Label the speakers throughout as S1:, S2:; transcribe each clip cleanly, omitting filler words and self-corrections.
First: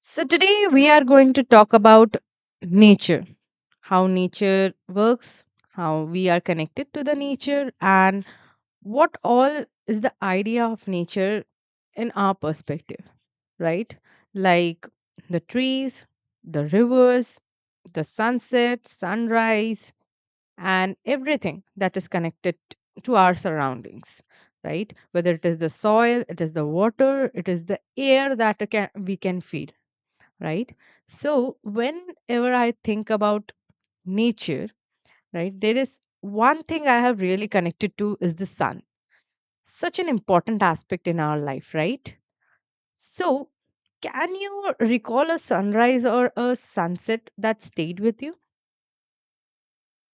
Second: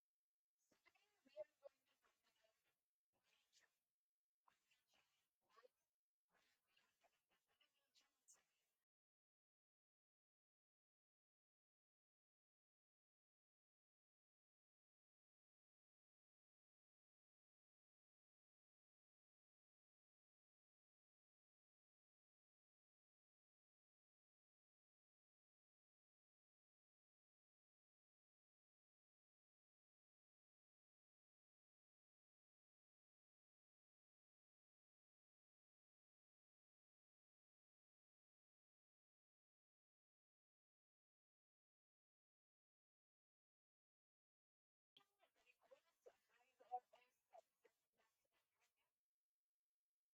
S1: So, today we are going to talk about nature, how nature works, how we are connected to the nature, and what all is the idea of nature in our perspective, right? Like the trees, the rivers, the sunset, sunrise, and everything that is connected to our surroundings, right? Whether it is the soil, it is the water, it is the air that it can, we can feel, right? So, whenever I think about nature, right, there is one thing I have really connected to is the sun. Such an important aspect in our life, right? So, can you recall a sunrise or a sunset that stayed with you?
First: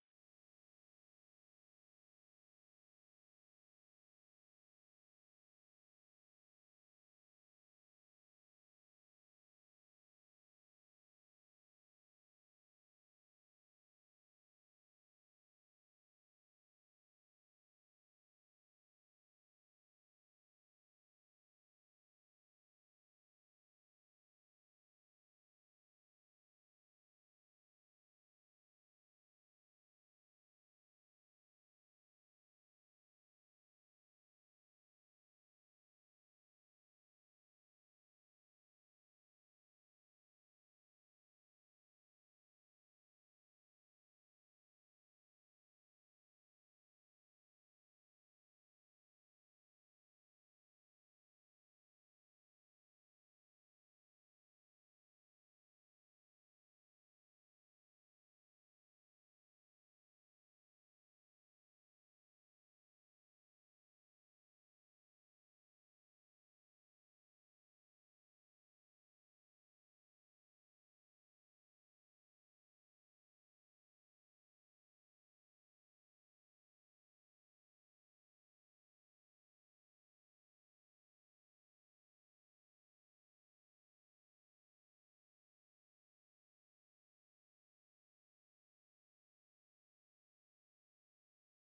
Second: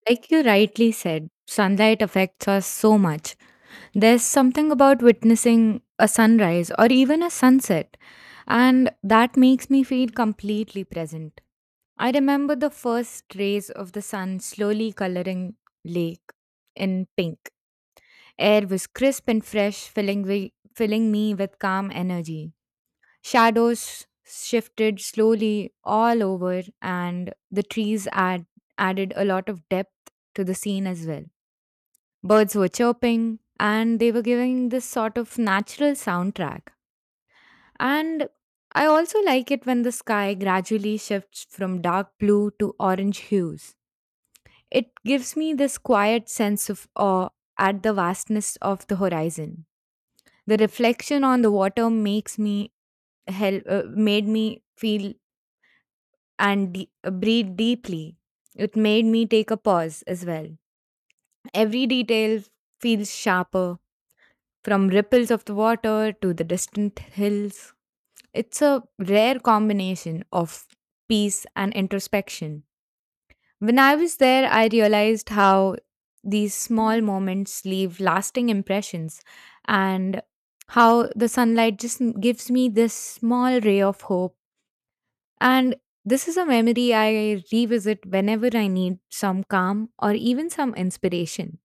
S2: Like you rightly said, sunlight affects us so much. There's something about witnessing a sunrise or even a sunset, and that makes me feel completely present. I remember the first rays of the sun slowly coloring lake in pink. Air was crisp and fresh, filling me with calm energy. Shadows shifted slowly all over, and the added a lot of depth to the scene as well. Birds were chirping, and they were giving this sort of natural soundtrack. And I also like it when the sky gradually shifts from dark blue to orange hues. It gives me this quiet sense of awe at the vastness of the horizon. The reflection on the water makes me help made me feel and breathe deeply. It made me take a pause as well. Every detail feels sharper, from ripples of the water to the distant hills. It's a rare combination of peace and introspection. When I was there, I realized how these small moments leave lasting impressions and how the sunlight just gives me this small ray of hope. And this is a memory I revisit whenever I need some calm or even some inspiration.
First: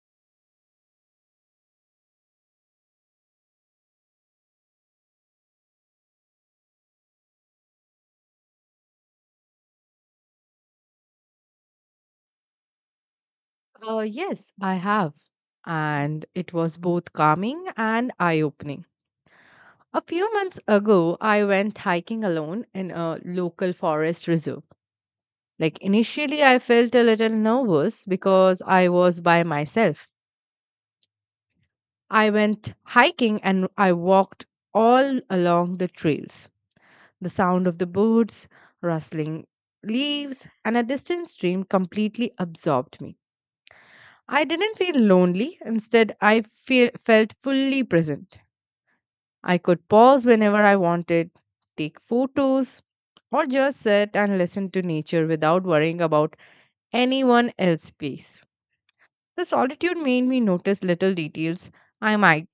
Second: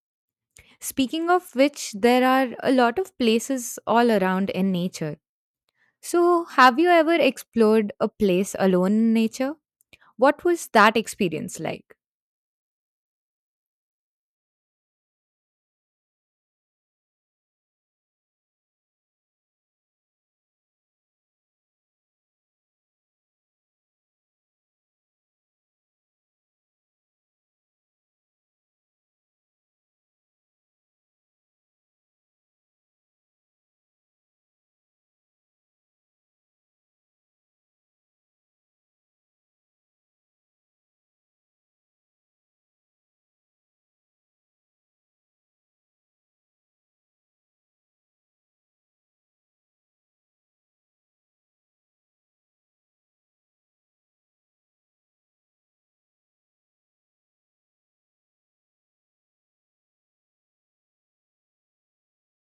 S2: Speaking of which, there are a lot of places all around in nature. So, have you ever explored a place alone in nature? What was that experience like?
S1: Yes, I have. And it was both calming and eye opening. A few months ago, I went hiking alone in a local forest reserve. Like initially, I felt a little nervous because I was by myself. I went hiking and I walked all along the trails. The sound of the birds, rustling leaves, and a distant stream completely absorbed me. I didn't feel lonely, instead, I felt fully present. I could pause whenever I wanted, take photos, or just sit and listen to nature without worrying about anyone else's peace. The solitude made me notice little details I might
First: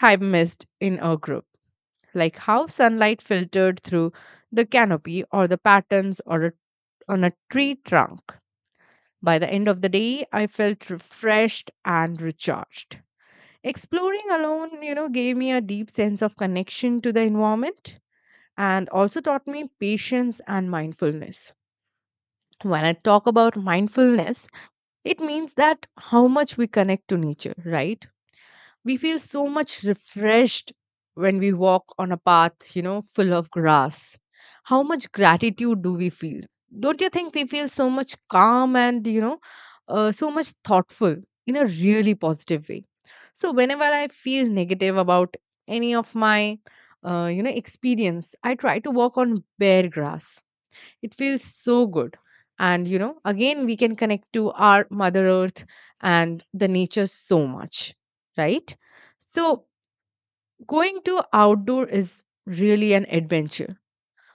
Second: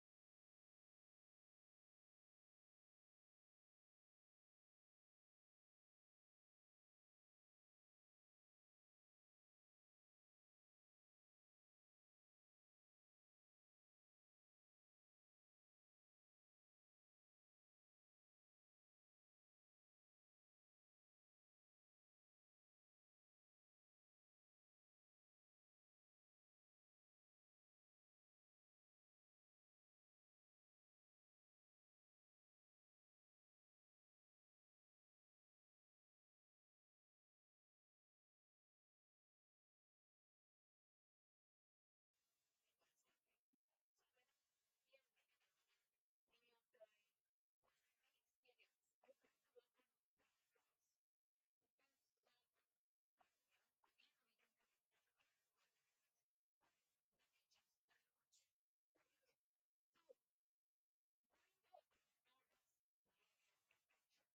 S1: have missed in a group, like how sunlight filtered through the canopy or the patterns on a tree trunk. By the end of the day, I felt refreshed and recharged. Exploring alone, gave me a deep sense of connection to the environment and also taught me patience and mindfulness. When I talk about mindfulness, it means that how much we connect to nature, right? We feel so much refreshed when we walk on a path, full of grass. How much gratitude do we feel? Don't you think we feel so much calm and, so much thoughtful in a really positive way? So, whenever I feel negative about any of my, experience, I try to walk on bare grass, it feels so good. And, again, we can connect to our Mother Earth and the nature so much, right? So, going to outdoor is really an adventure.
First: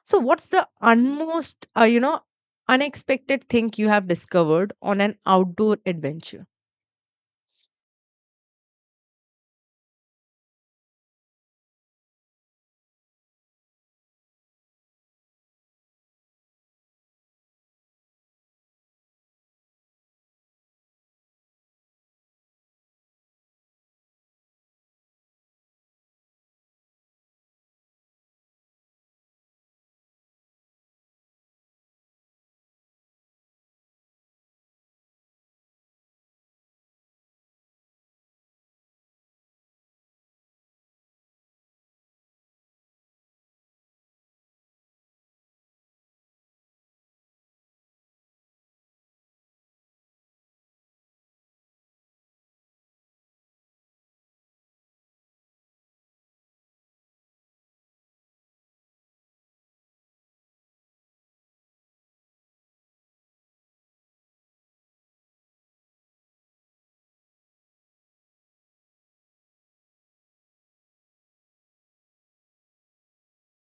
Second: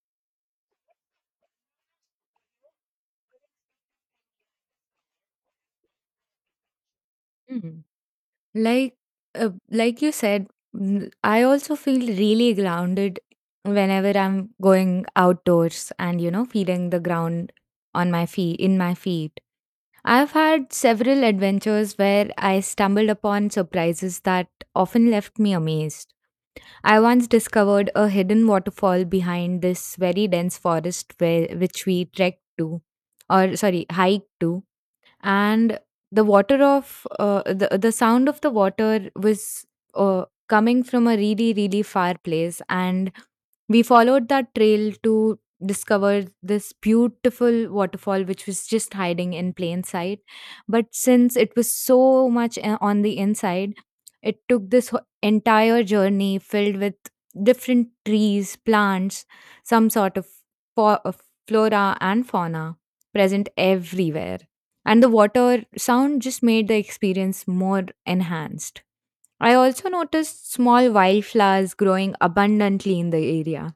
S1: So, what's the unmost, unexpected thing you have discovered on an outdoor adventure?
S2: Mm. Like, like you said, I also feel really grounded whenever I'm going outdoors and you know feeling the ground on my feet, in my feet. I've had several adventures where I stumbled upon surprises that often left me amazed. I once discovered a hidden waterfall behind this very dense forest which we trekked to, or sorry, hiked to, and the sound of the water was coming from a really really far place, and we followed that trail to discover this beautiful waterfall which was just hiding in plain sight. But since it was so much on the inside, it took this entire journey filled with different trees, plants, some sort of fo- uh, flora and fauna present everywhere, and the water sound just made the experience more enhanced. I also noticed small wildflowers growing abundantly in the area.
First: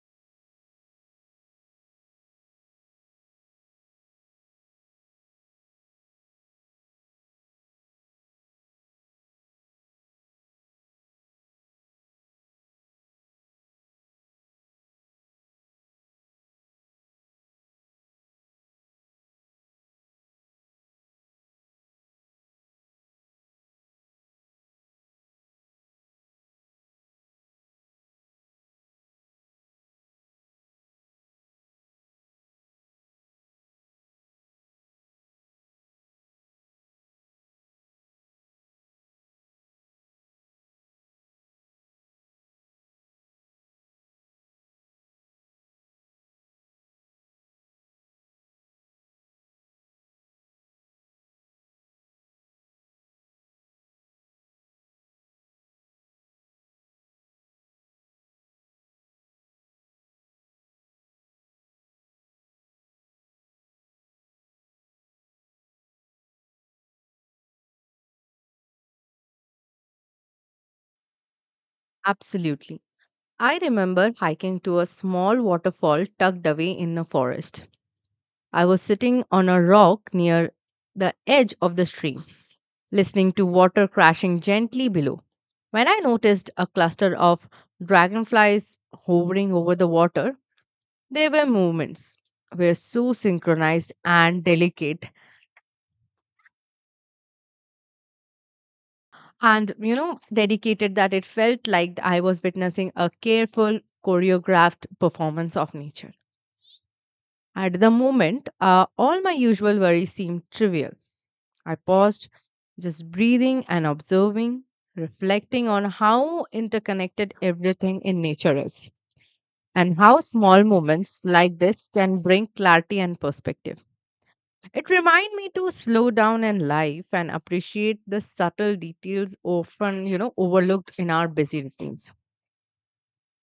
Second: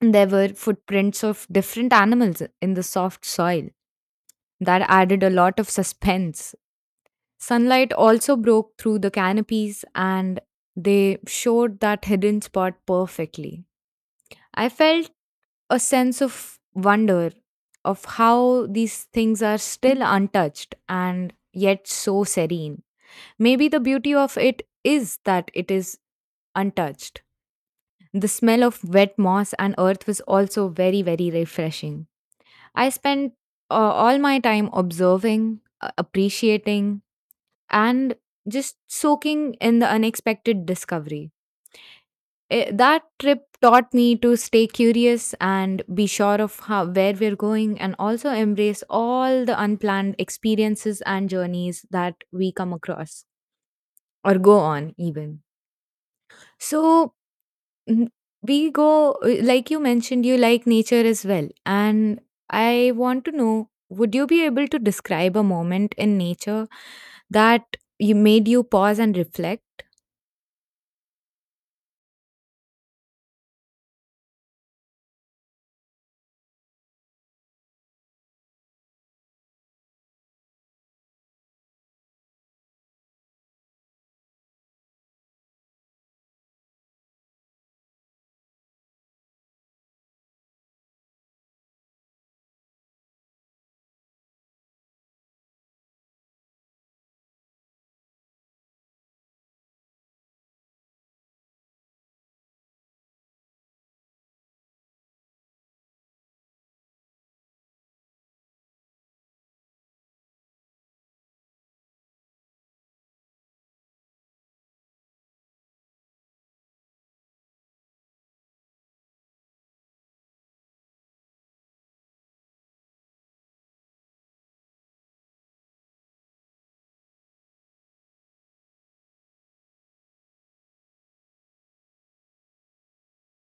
S2: There were footprints of different animals in the soft soil. That added a lot of suspense. Sunlight also broke through the canopies and they showed that hidden spot perfectly. I felt a sense of wonder of how these things are still untouched and yet so serene. Maybe the beauty of it is that it is untouched. The smell of wet moss and earth was also very, very refreshing. I spent uh, all my time observing, appreciating, and just soaking in the unexpected discovery. That trip taught me to stay curious and be sure of how, where we're going, and also embrace all the unplanned experiences and journeys that we come across or go on even. so mm, like you mentioned, you like nature as well, and I want to know, would you be able to describe a moment in nature that you made you pause and reflect?
S1: Absolutely. I remember hiking to a small waterfall tucked away in the forest. I was sitting on a rock near the edge of the stream listening to water crashing gently below. When I noticed a cluster of dragonflies hovering over the water, they were movements were so synchronized and delicate and you know dedicated that it felt like I was witnessing a careful choreographed performance of nature. At the moment, all my usual worries seemed trivial. I paused, just breathing and observing, reflecting on how interconnected everything in nature is and how small moments like this can bring clarity and perspective. It reminded me to slow down in life and appreciate the subtle details often, overlooked in our busy routines.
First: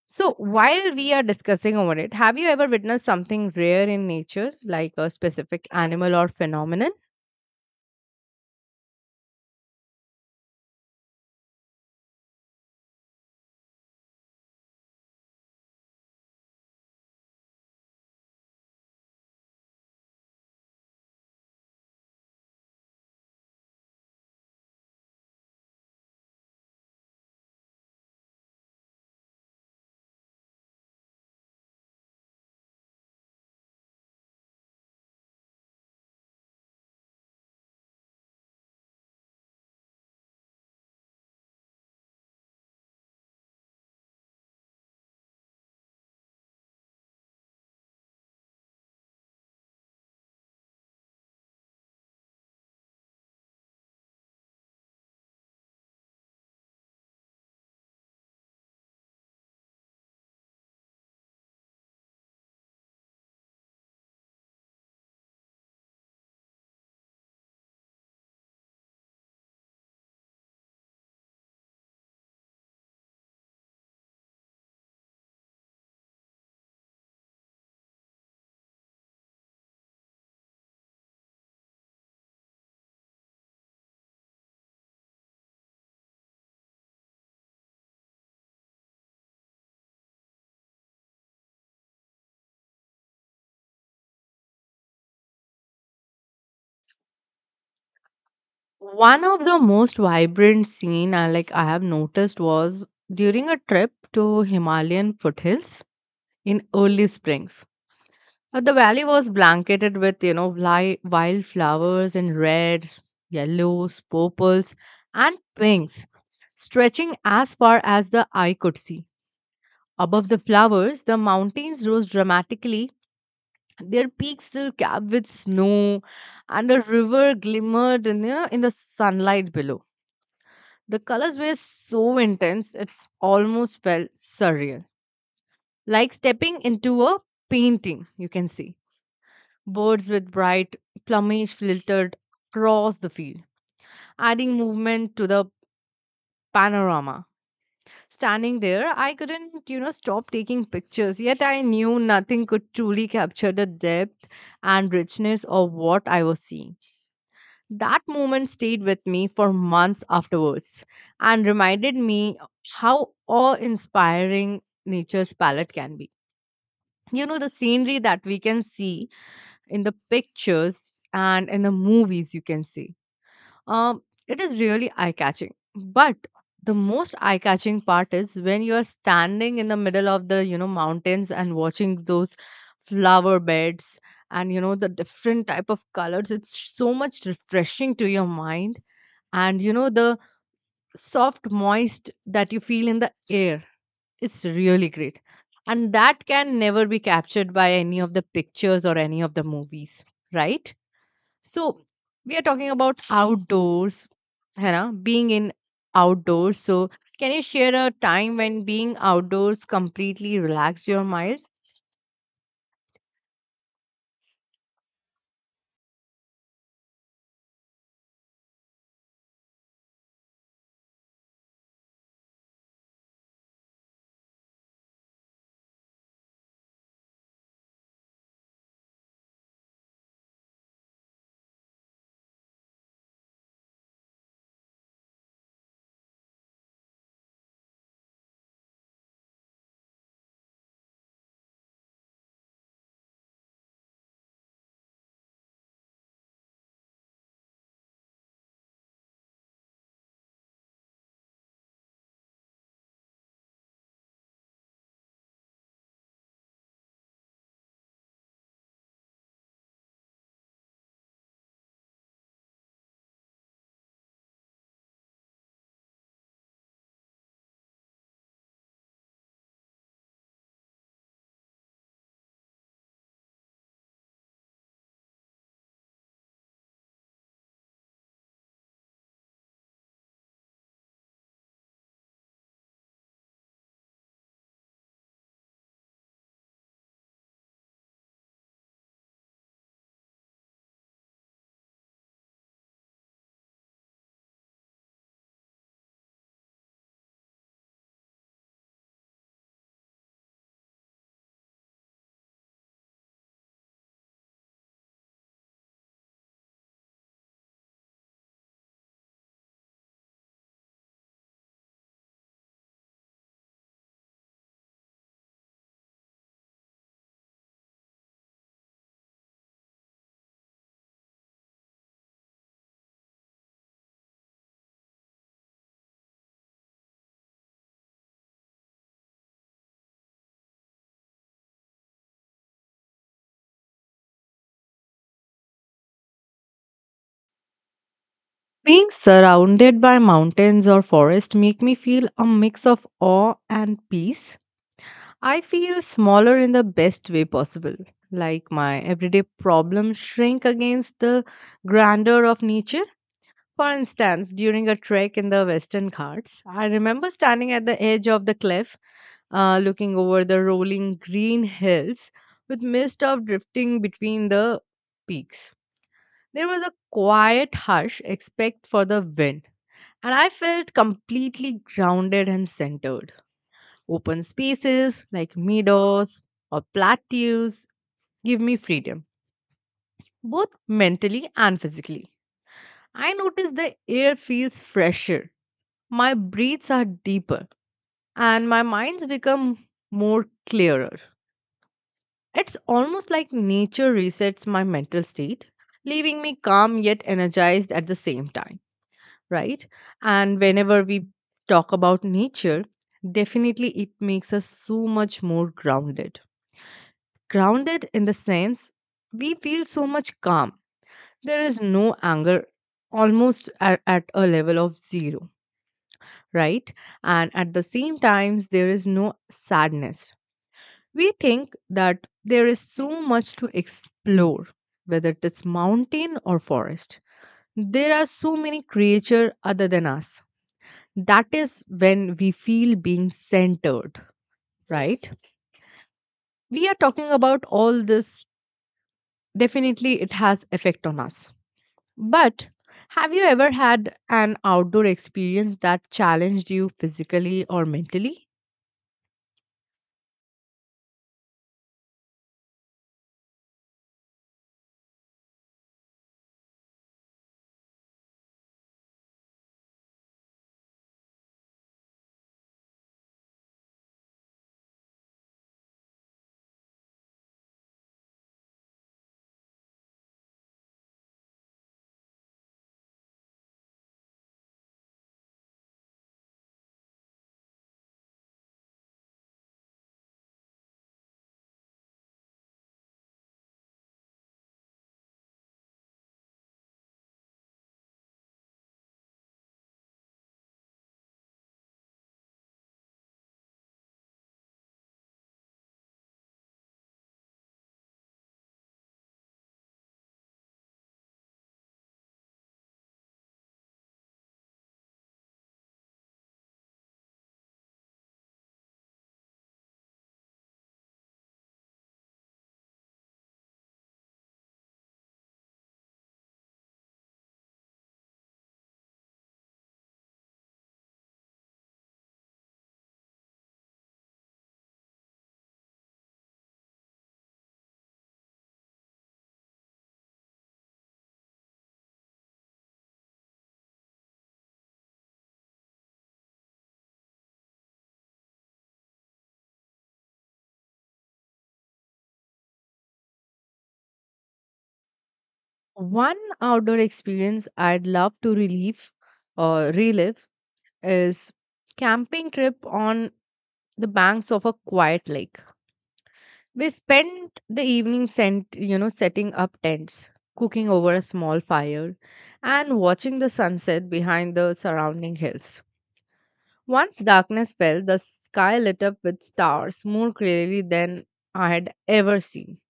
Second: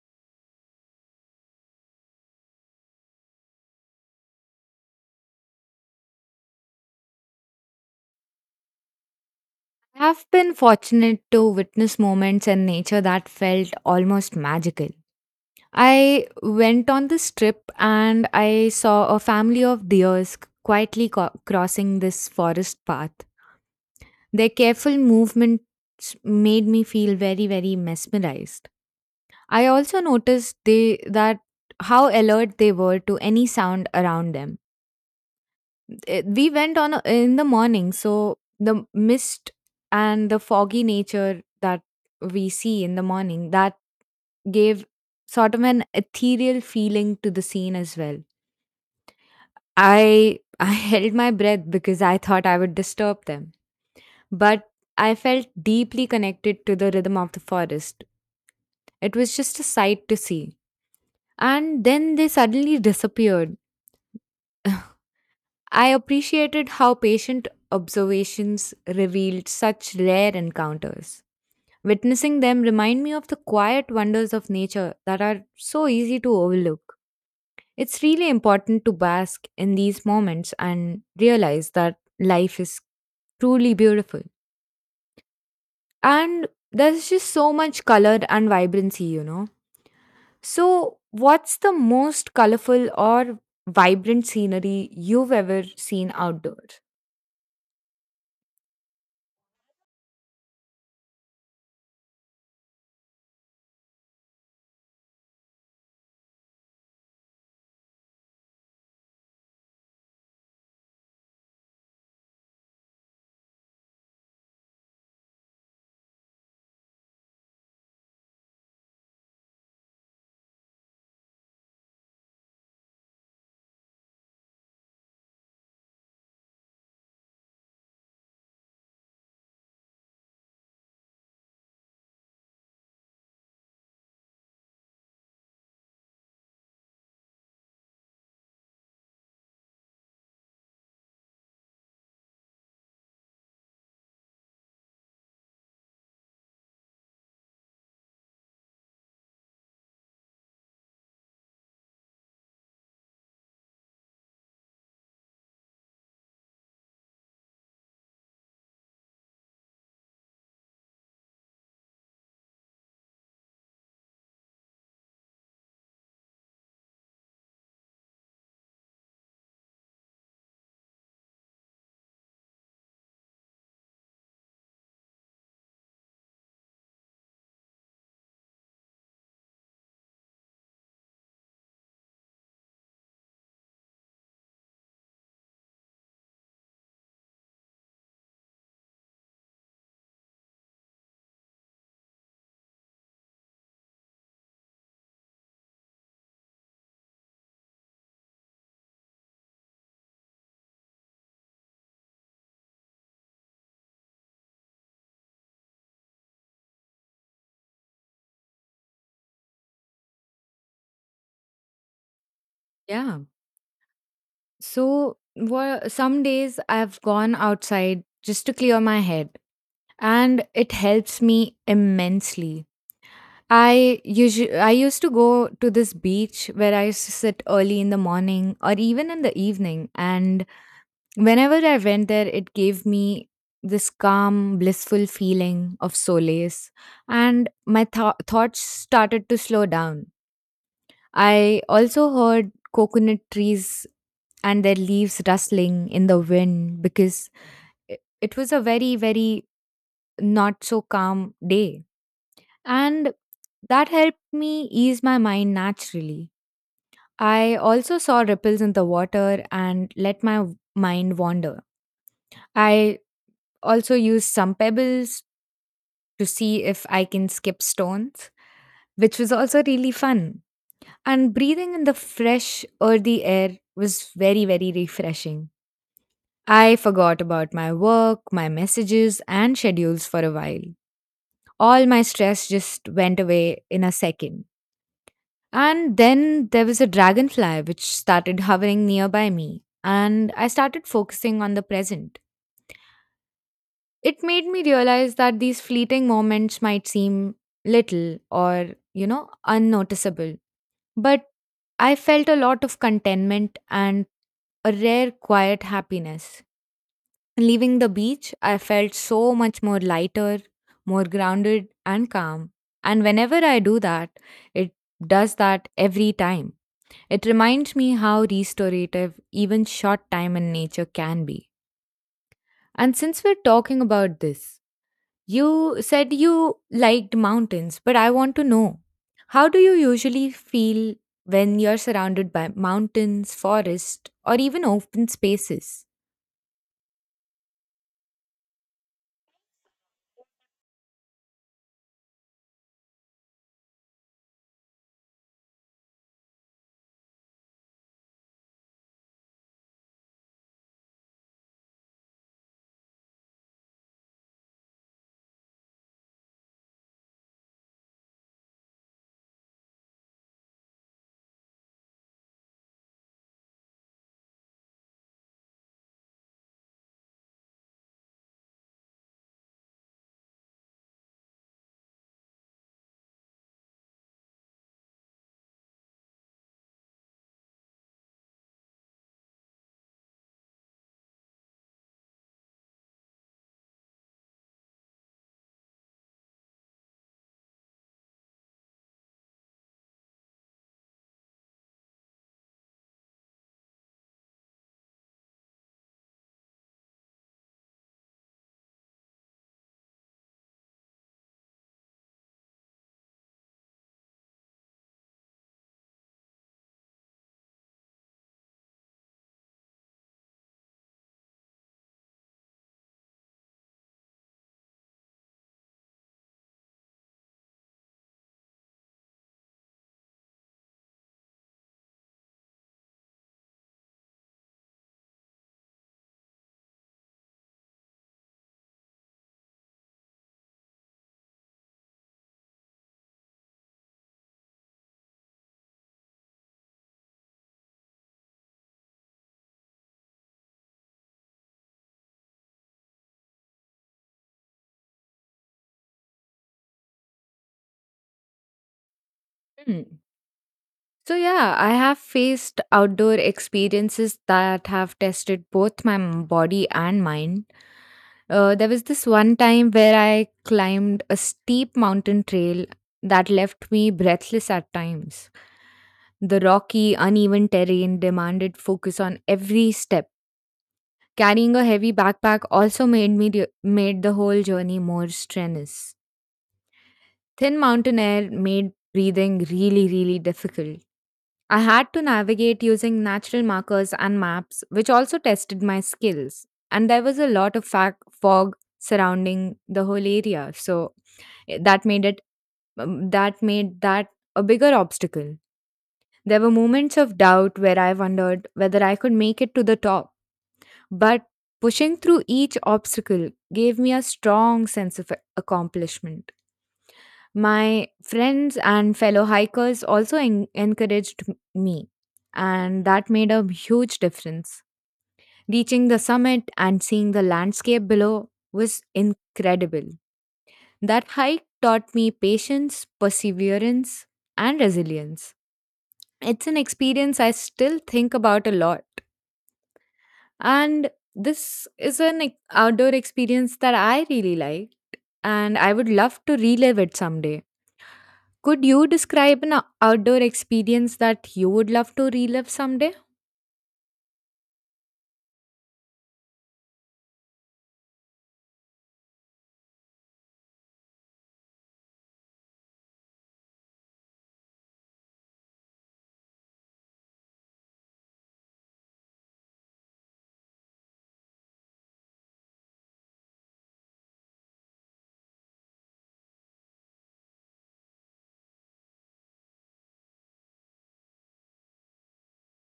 S1: So, while we are discussing over it, have you ever witnessed something rare in nature, like a specific animal or phenomenon?
S2: I have been fortunate to witness moments in nature that felt almost magical. I went on this trip and I saw a family of deers quietly crossing this forest path. Their careful movements made me feel very, very mesmerized. I also noticed they that how alert they were to any sound around them. We went in the morning, so the mist and the foggy nature that we see in the morning that gave sort of an ethereal feeling to the scene as well. I I held my breath because I thought I would disturb them. But I felt deeply connected to the rhythm of the forest. It was just a sight to see. And then they suddenly disappeared. I appreciated how patient observations revealed such rare encounters. Witnessing them remind me of the quiet wonders of nature that are so easy to overlook. It's really important to bask in these moments and realize that life is truly beautiful. And there's just so much color and vibrancy, you know. So, what's the most colorful or vibrant scenery you've ever seen outdoors?
S1: One of the most vibrant scene I have noticed was during a trip to Himalayan foothills in early springs. The valley was blanketed with wild flowers in reds, yellows, purples, and pinks, stretching as far as the eye could see. Above the flowers, the mountains rose dramatically. Their peaks still capped with snow, and a river glimmered in the sunlight below. The colors were so intense, it almost felt surreal. Like stepping into a painting, you can see. Birds with bright plumage flittered across the field, adding movement to the panorama. Standing there, I couldn't, stop taking pictures, yet I knew nothing could truly capture the depth and richness of what I was seeing. That moment stayed with me for months afterwards and reminded me how awe inspiring nature's palette can be. You know, the scenery that we can see in the pictures and in the movies, you can see. Um, it is really eye catching. But the most eye catching part is when you are standing in the middle of the, mountains and watching those flower beds and, the different type of colors. It's so much refreshing to your mind, and you know the soft moist that you feel in the air, it's really great, and that can never be captured by any of the pictures or any of the movies, right? So we are talking about outdoors, hannah being in outdoors, so can you share a time when being outdoors completely relaxed your mind?
S2: Yeah. So, some days I've gone outside just to clear my head, and it helps me immensely. I used to go to this beach where I used to sit early in the morning or even in the evening, and whenever I went there, it gave me this calm, blissful feeling of solace, and my thoughts started to slow down. I also heard coconut trees and their leaves rustling in the wind because it was a very, very not so calm day. And that helped me ease my mind naturally. I also saw ripples in the water and let my mind wander. I also use some pebbles to see if I can skip stones, which was also really fun. And breathing in the fresh, earthy air was very, very refreshing. I forgot about my work, my messages, and schedules for a while. All my stress just went away in a second. And then there was a dragonfly which started hovering nearby me, and I started focusing on the present. It made me realize that these fleeting moments might seem little or, you know, unnoticeable, but I felt a lot of contentment and a rare quiet happiness. Leaving the beach, I felt so much more lighter, more grounded, and calm. And whenever I do that, it does that every time. It reminds me how restorative even short time in nature can be. And since we're talking about this, you said you liked mountains, but I want to know, how do you usually feel when you're surrounded by mountains, forest, or even open spaces?
S1: Being surrounded by mountains or forest make me feel a mix of awe and peace. I feel smaller in the best way possible. Like my everyday problems shrink against the grandeur of nature. For instance, during a trek in the Western Ghats, I remember standing at the edge of the cliff, looking over the rolling green hills with mist of drifting between the peaks. There was a quiet hush, except for the wind, and I felt completely grounded and centered. Open spaces like meadows or plateaus give me freedom, both mentally and physically. I notice the air feels fresher, my breaths are deeper, and my minds become more clearer. It's almost like nature resets my mental state, leaving me calm yet energized at the same time, right? And whenever we talk about nature, definitely it makes us so much more grounded. Grounded in the sense we feel so much calm. There is no anger almost at a level of zero, right? And at the same times there is no sadness. We think that there is so much to explore, whether it is mountain or forest. There are so many creatures other than us. That is when we feel being centered, right? We are talking about all this. Definitely, it has effect on us. But have you ever had an outdoor experience that challenged you physically or mentally?
S2: Hmm. So, yeah, I have faced outdoor experiences that have tested both my body and mind. There was this one time where I climbed a steep mountain trail that left me breathless at times. The rocky, uneven terrain demanded focus on every step. Carrying a heavy backpack also made the whole journey more strenuous. Thin mountain air made breathing really really difficult. I had to navigate using natural markers and maps, which also tested my skills. And there was a lot of fag fog surrounding the whole area, so that made it that made that a bigger obstacle. There were moments of doubt where I wondered whether I could make it to the top, but pushing through each obstacle gave me a strong sense of accomplishment. My friends and fellow hikers also encouraged me, and that made a huge difference. Reaching the summit and seeing the landscape below was incredible. That hike taught me patience, perseverance, and resilience. It's an experience I still think about a lot. And this is an outdoor experience that I really like, and I would love to relive it someday. Could you describe an outdoor experience that you would love to relive someday?
S1: One outdoor experience I'd love to relive or relive is camping trip on the banks of a quiet lake. We spent the evening sent, setting up tents, cooking over a small fire, and watching the sunset behind the surrounding hills. Once darkness fell, the sky lit up with stars more clearly than I had ever seen,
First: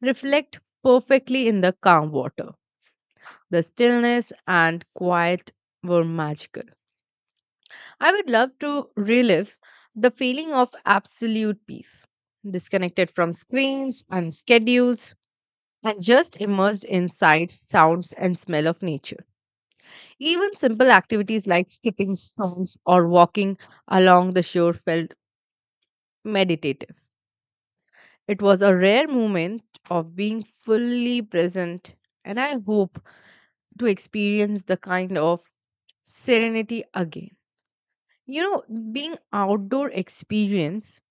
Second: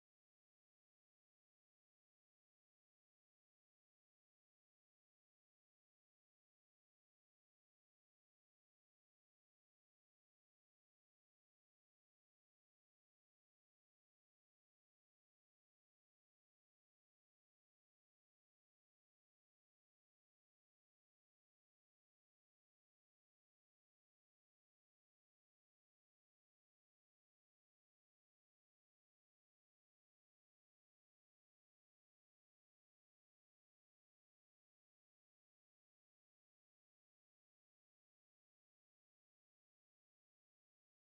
S1: reflect perfectly in the calm water. The stillness and quiet were magical. I would love to relive the feeling of absolute peace, disconnected from screens and schedules, and just immersed in sights, sounds, and smell of nature. Even simple activities like skipping stones or walking along the shore felt meditative. It was a rare moment of being fully present, and I hope to experience the kind of serenity again. You know, being outdoor experience,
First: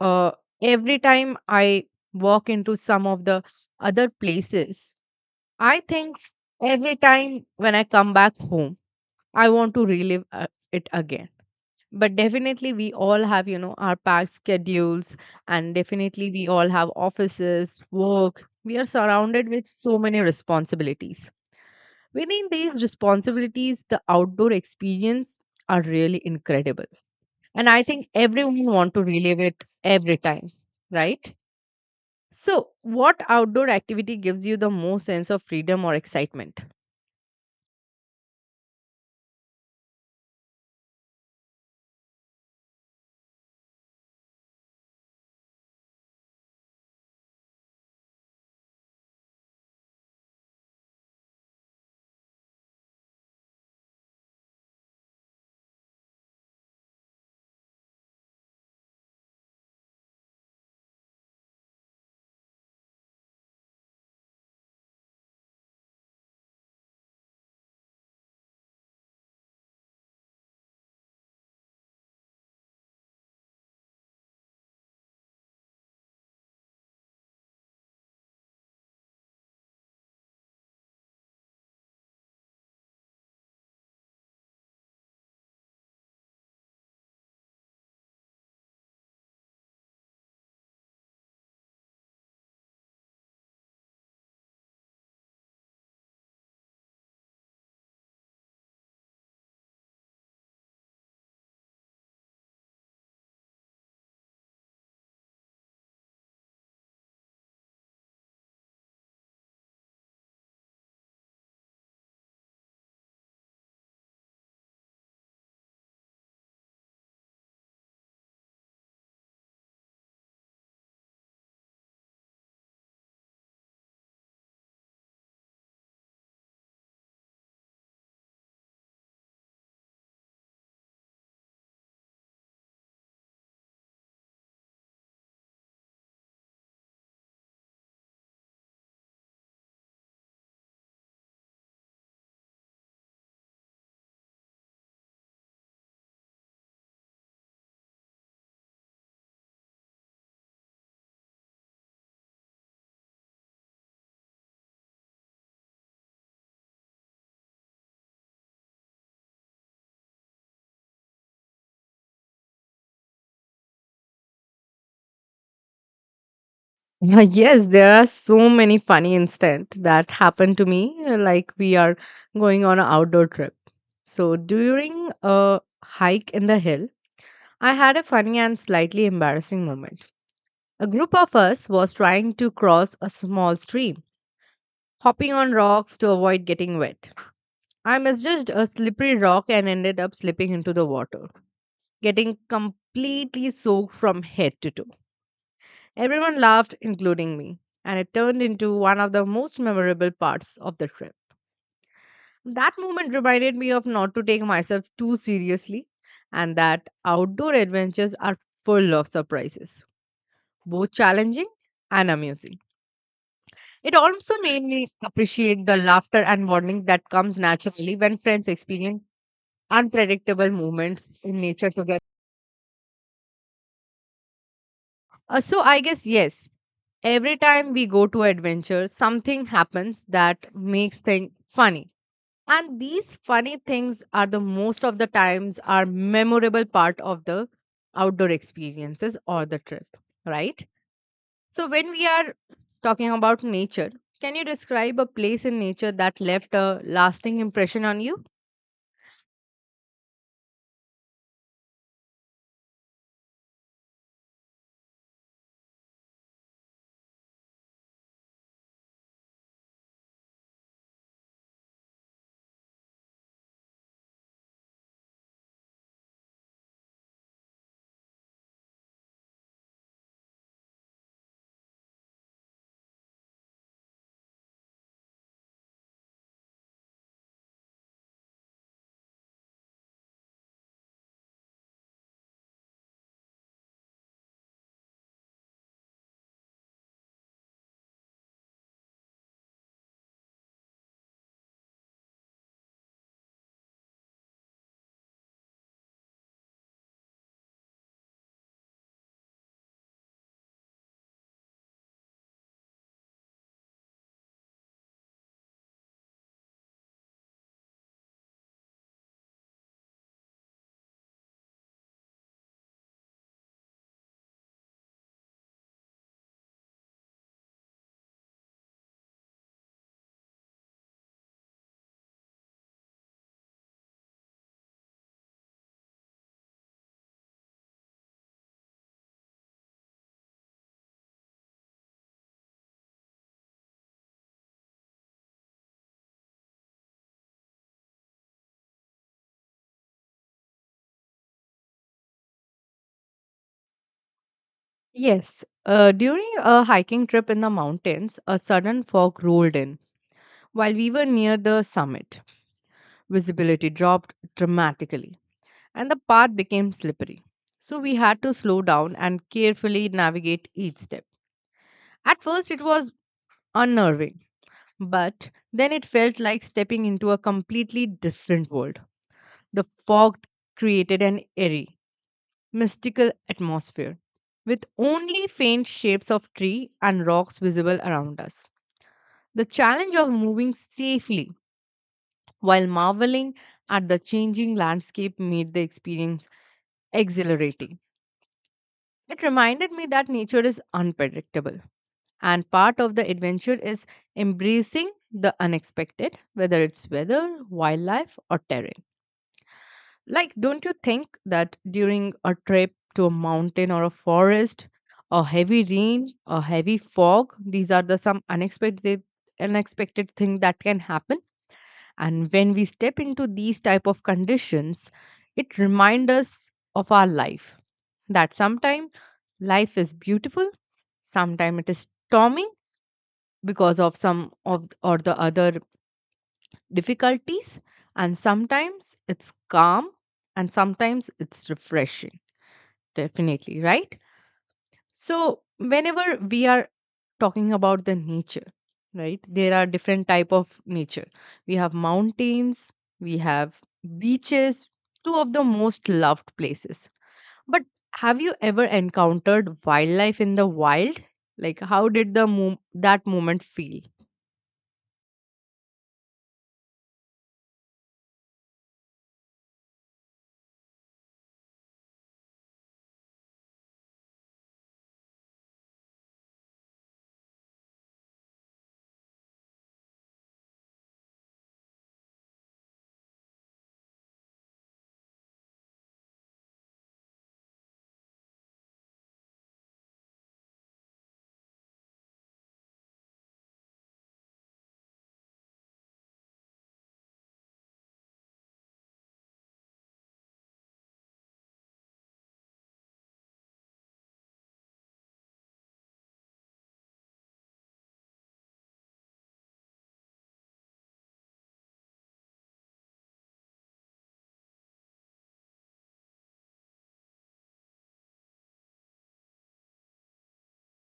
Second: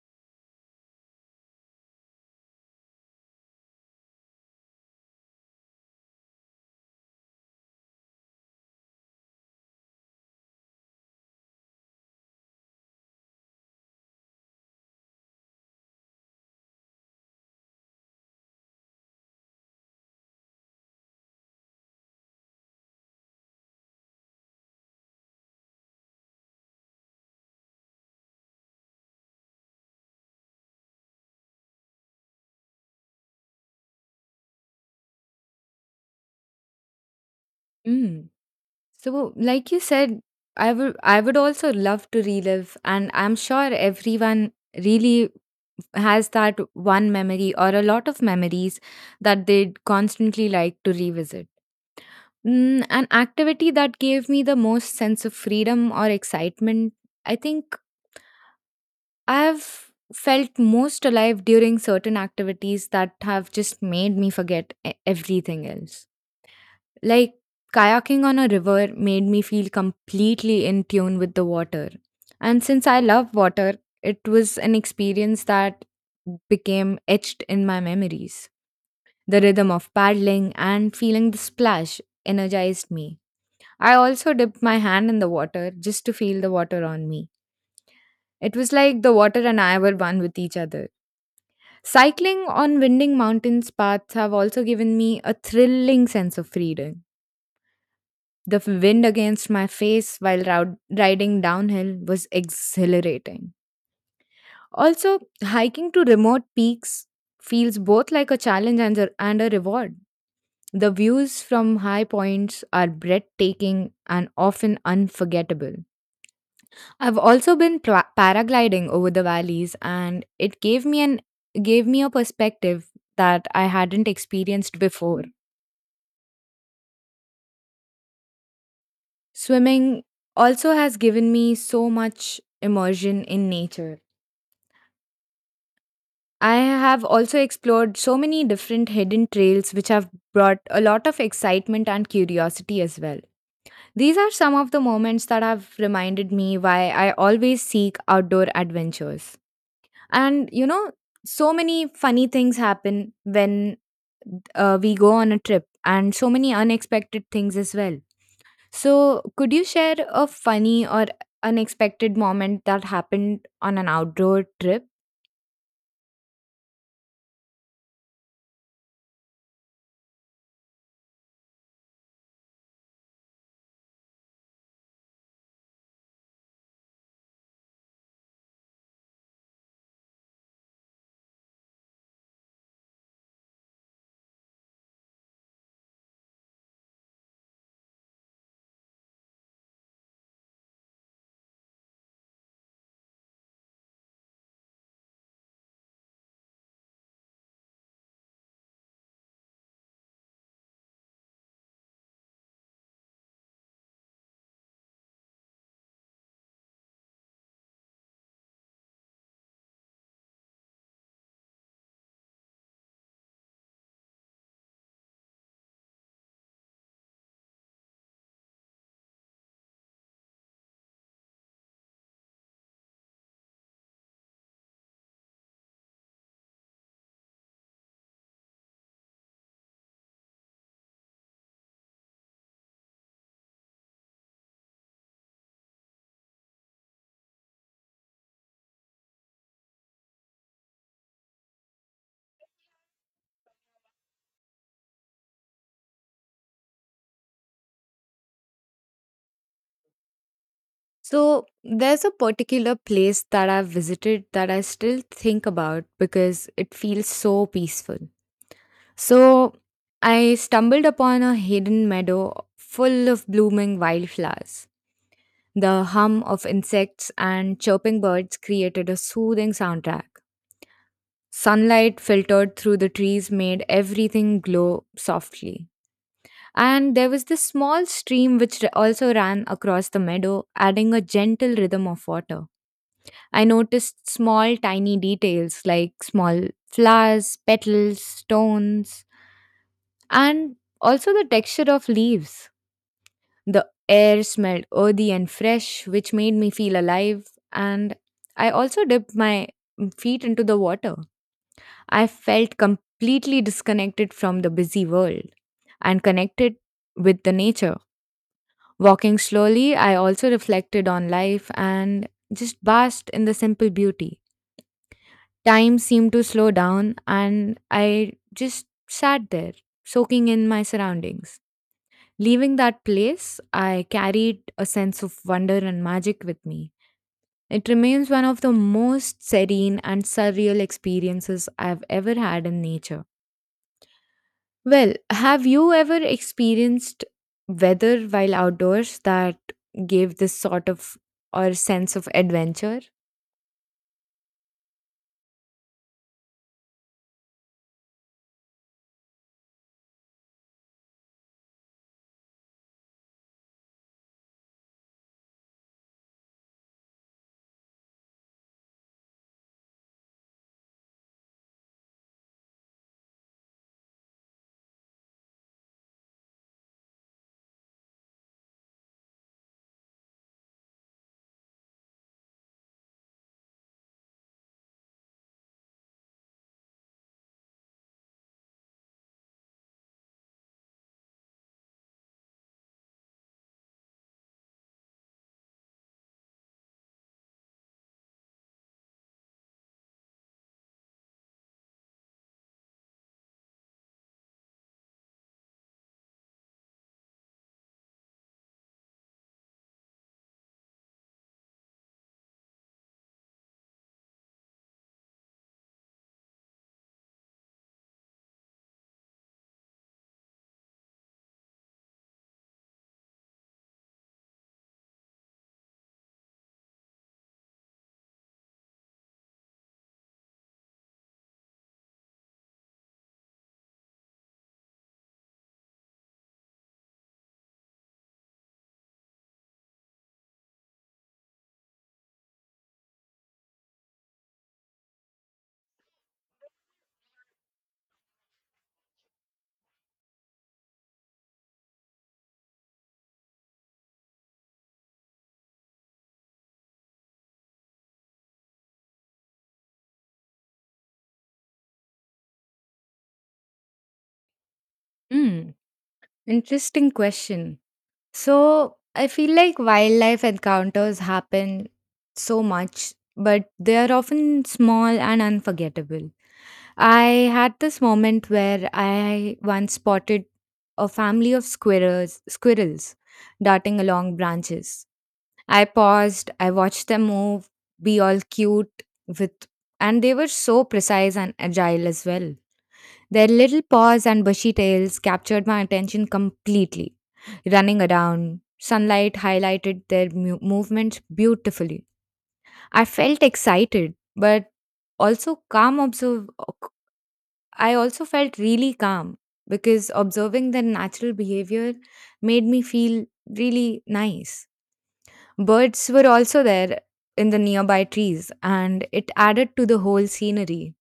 S1: uh, every time I walk into some of the other places, I think every time when I come back home, I want to relive it again. But definitely, we all have, our packed schedules, and definitely, we all have offices, work. We are surrounded with so many responsibilities. Within these responsibilities, the outdoor experience are really incredible. And I think everyone want to relive it every time, right? So, what outdoor activity gives you the most sense of freedom or excitement?
S2: Mm. So, like you said, I would also love to relive, and I'm sure everyone really has that one memory or a lot of memories that they'd constantly like to revisit. Mm, an activity that gave me the most sense of freedom or excitement, I think I've felt most alive during certain activities that have just made me forget everything else. Like kayaking on a river made me feel completely in tune with the water. And since I love water, it was an experience that became etched in my memories. The rhythm of paddling and feeling the splash energized me. I also dipped my hand in the water just to feel the water on me. It was like the water and I were one with each other. Cycling on winding mountains paths have also given me a thrilling sense of freedom. The wind against my face while riding downhill was exhilarating. Also, hiking to remote peaks feels both like a challenge and a reward. The views from high points are breathtaking and often unforgettable. I've also been paragliding over the valleys and it gave me a perspective that I hadn't experienced before. Swimming also has given me so much immersion in nature. I have also explored so many different hidden trails which have brought a lot of excitement and curiosity as well. These are some of the moments that have reminded me why I always seek outdoor adventures. And you know, so many funny things happen when we go on a trip, and so many unexpected things as well. So, could you share a funny or unexpected moment that happened on an outdoor trip?
S1: Yeah, yes, there are so many funny incidents that happened to me. Like we are going on an outdoor trip. So during a hike in the hill, I had a funny and slightly embarrassing moment. A group of us was trying to cross a small stream, hopping on rocks to avoid getting wet. I misjudged a slippery rock and ended up slipping into the water, getting completely soaked from head to toe. Everyone laughed, including me, and it turned into one of the most memorable parts of the trip. That moment reminded me of not to take myself too seriously and that outdoor adventures are full of surprises, both challenging and amusing. It also made me appreciate the laughter and bonding that comes naturally when friends experience unpredictable moments in nature together. So I guess yes, every time we go to adventure, something happens that makes things funny. And these funny things are the most of the times are memorable part of the outdoor experiences or the trip, right? So when we are talking about nature, can you describe a place in nature that left a lasting impression on you?
S2: So, there's a particular place that I've visited that I still think about because it feels so peaceful. So, I stumbled upon a hidden meadow full of blooming wildflowers. The hum of insects and chirping birds created a soothing soundtrack. Sunlight filtered through the trees made everything glow softly. And there was this small stream which also ran across the meadow, adding a gentle rhythm of water. I noticed small, tiny details like small flowers, petals, stones, and also the texture of leaves. The air smelled earthy and fresh, which made me feel alive. And I also dipped my feet into the water. I felt completely disconnected from the busy world and connected with the nature. Walking slowly, I also reflected on life and just basked in the simple beauty. Time seemed to slow down, and I just sat there, soaking in my surroundings. Leaving that place, I carried a sense of wonder and magic with me. It remains one of the most serene and surreal experiences I've ever had in nature. Well, have you ever experienced weather while outdoors that gave this sort of or sense of adventure?
S1: Yes. During a hiking trip in the mountains, a sudden fog rolled in while we were near the summit. Visibility dropped dramatically, and the path became slippery. So we had to slow down and carefully navigate each step. At first, it was unnerving, but then it felt like stepping into a completely different world. The fog created an eerie, mystical atmosphere with only faint shapes of tree and rocks visible around us. The challenge of moving safely while marveling at the changing landscape made the experience exhilarating. It reminded me that nature is unpredictable, and part of the adventure is embracing the unexpected, whether it's weather, wildlife, or terrain. Like, don't you think that during a trip to a mountain or a forest, a heavy rain, a heavy fog, these are the some unexpected thing that can happen, and when we step into these type of conditions it reminds us of our life that sometimes life is beautiful. Sometimes it is stormy because of some of or the other difficulties, and sometimes it's calm and sometimes it's refreshing. Definitely, right? So whenever we are talking about the nature, right? There are different type of nature. We have mountains, we have beaches, two of the most loved places. But have you ever encountered wildlife in the wild? Like, how did that moment feel?
S2: Hmm, Interesting question. So, I feel like wildlife encounters happen so much, but they are often small and unforgettable. I had this moment where I once spotted a family of squirrels darting along branches. I paused, I watched them move, be all cute with and they were so precise and agile as well. Their little paws and bushy tails captured my attention completely. Running around, sunlight highlighted their movements beautifully. I felt excited, but also calm observe I also felt really calm because observing their natural behavior made me feel really nice. Birds were also there in the nearby trees, and it added to the whole scenery.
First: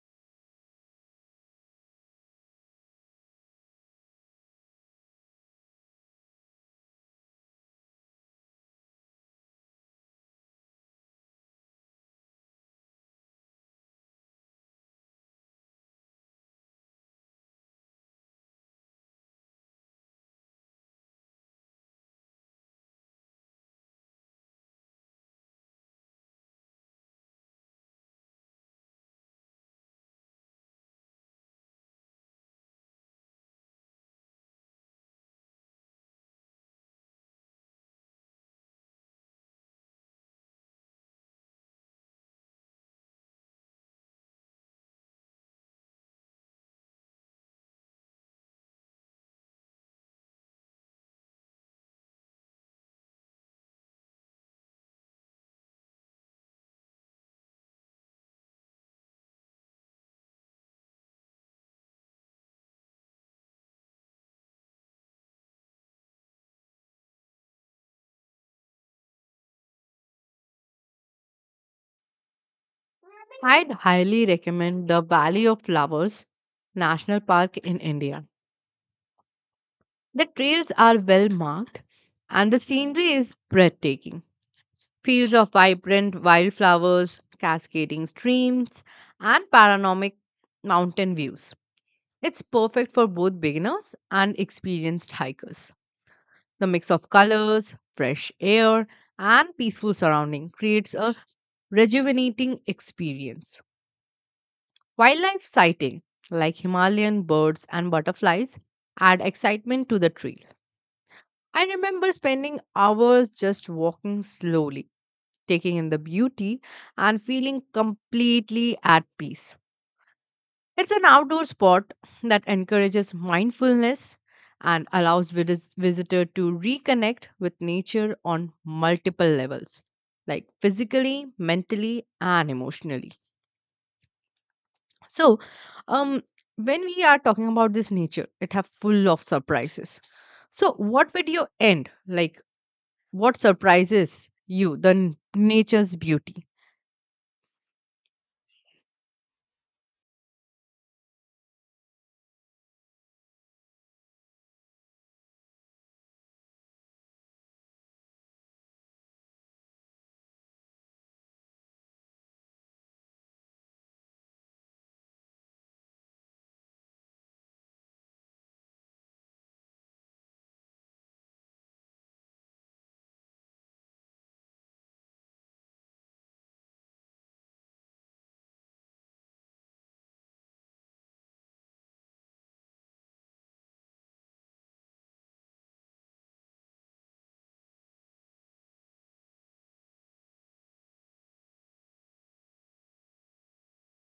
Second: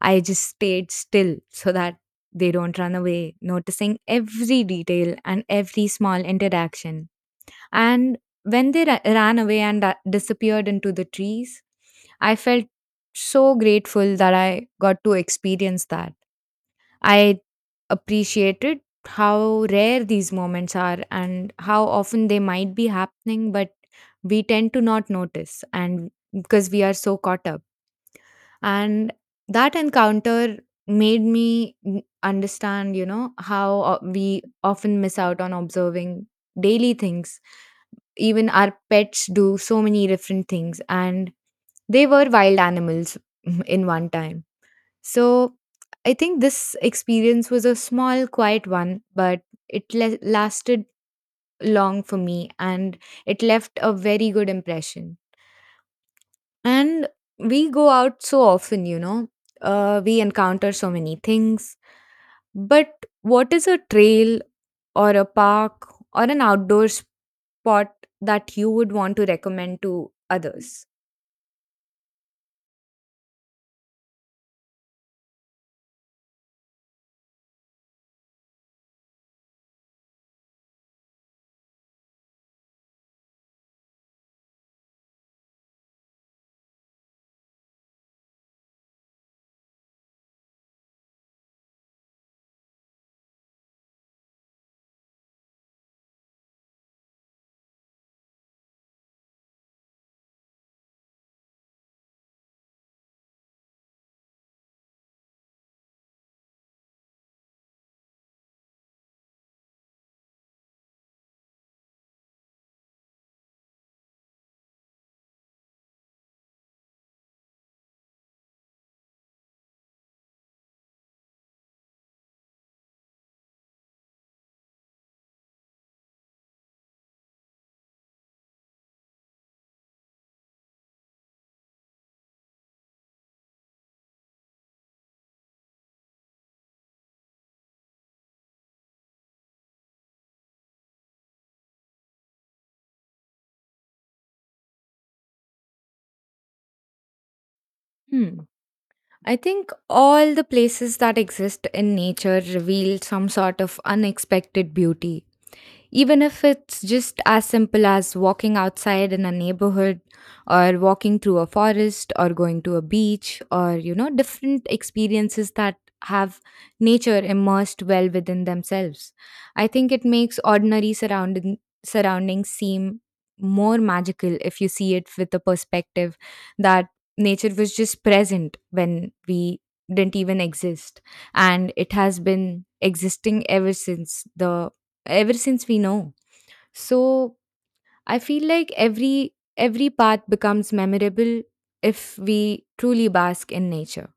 S2: I just stayed still so that they don't run away, noticing every detail and every small interaction. And when they ran away and disappeared into the trees, I felt so grateful that I got to experience that. I appreciated how rare these moments are and how often they might be happening, but we tend to not notice and because we are so caught up and that encounter made me understand you know how we often miss out on observing daily things. Even our pets do so many different things, and they were wild animals in one time. So I think this experience was a small quiet one, but it lasted long for me, and it left a very good impression. And we go out so often, you know, we encounter so many things. But what is a trail or a park or an outdoor spot that you would want to recommend to others?
S1: I'd highly recommend the Valley of Flowers National Park in India. The trails are well marked, and the scenery is breathtaking. Fields of vibrant wildflowers, cascading streams, and panoramic mountain views. It's perfect for both beginners and experienced hikers. The mix of colors, fresh air, and peaceful surrounding creates a rejuvenating experience. Wildlife sighting, like Himalayan birds and butterflies, add excitement to the trail. I remember spending hours just walking slowly, taking in the beauty and feeling completely at peace. It's an outdoor spot that encourages mindfulness and allows visitor to reconnect with nature on multiple levels, like physically, mentally, and emotionally. So, um, when we are talking about this nature, it have full of surprises. So, what would you end? Like, what surprises you? Nature's beauty.
S2: Hmm. I think all the places that exist in nature reveal some sort of unexpected beauty, even if it's just as simple as walking outside in a neighborhood or walking through a forest or going to a beach or you know different experiences that have nature immersed well within themselves. I think it makes ordinary surrounding surroundings seem more magical if you see it with the perspective that nature was just present when we didn't even exist, and it has been existing ever since we know. So I feel like every path becomes memorable if we truly bask in nature.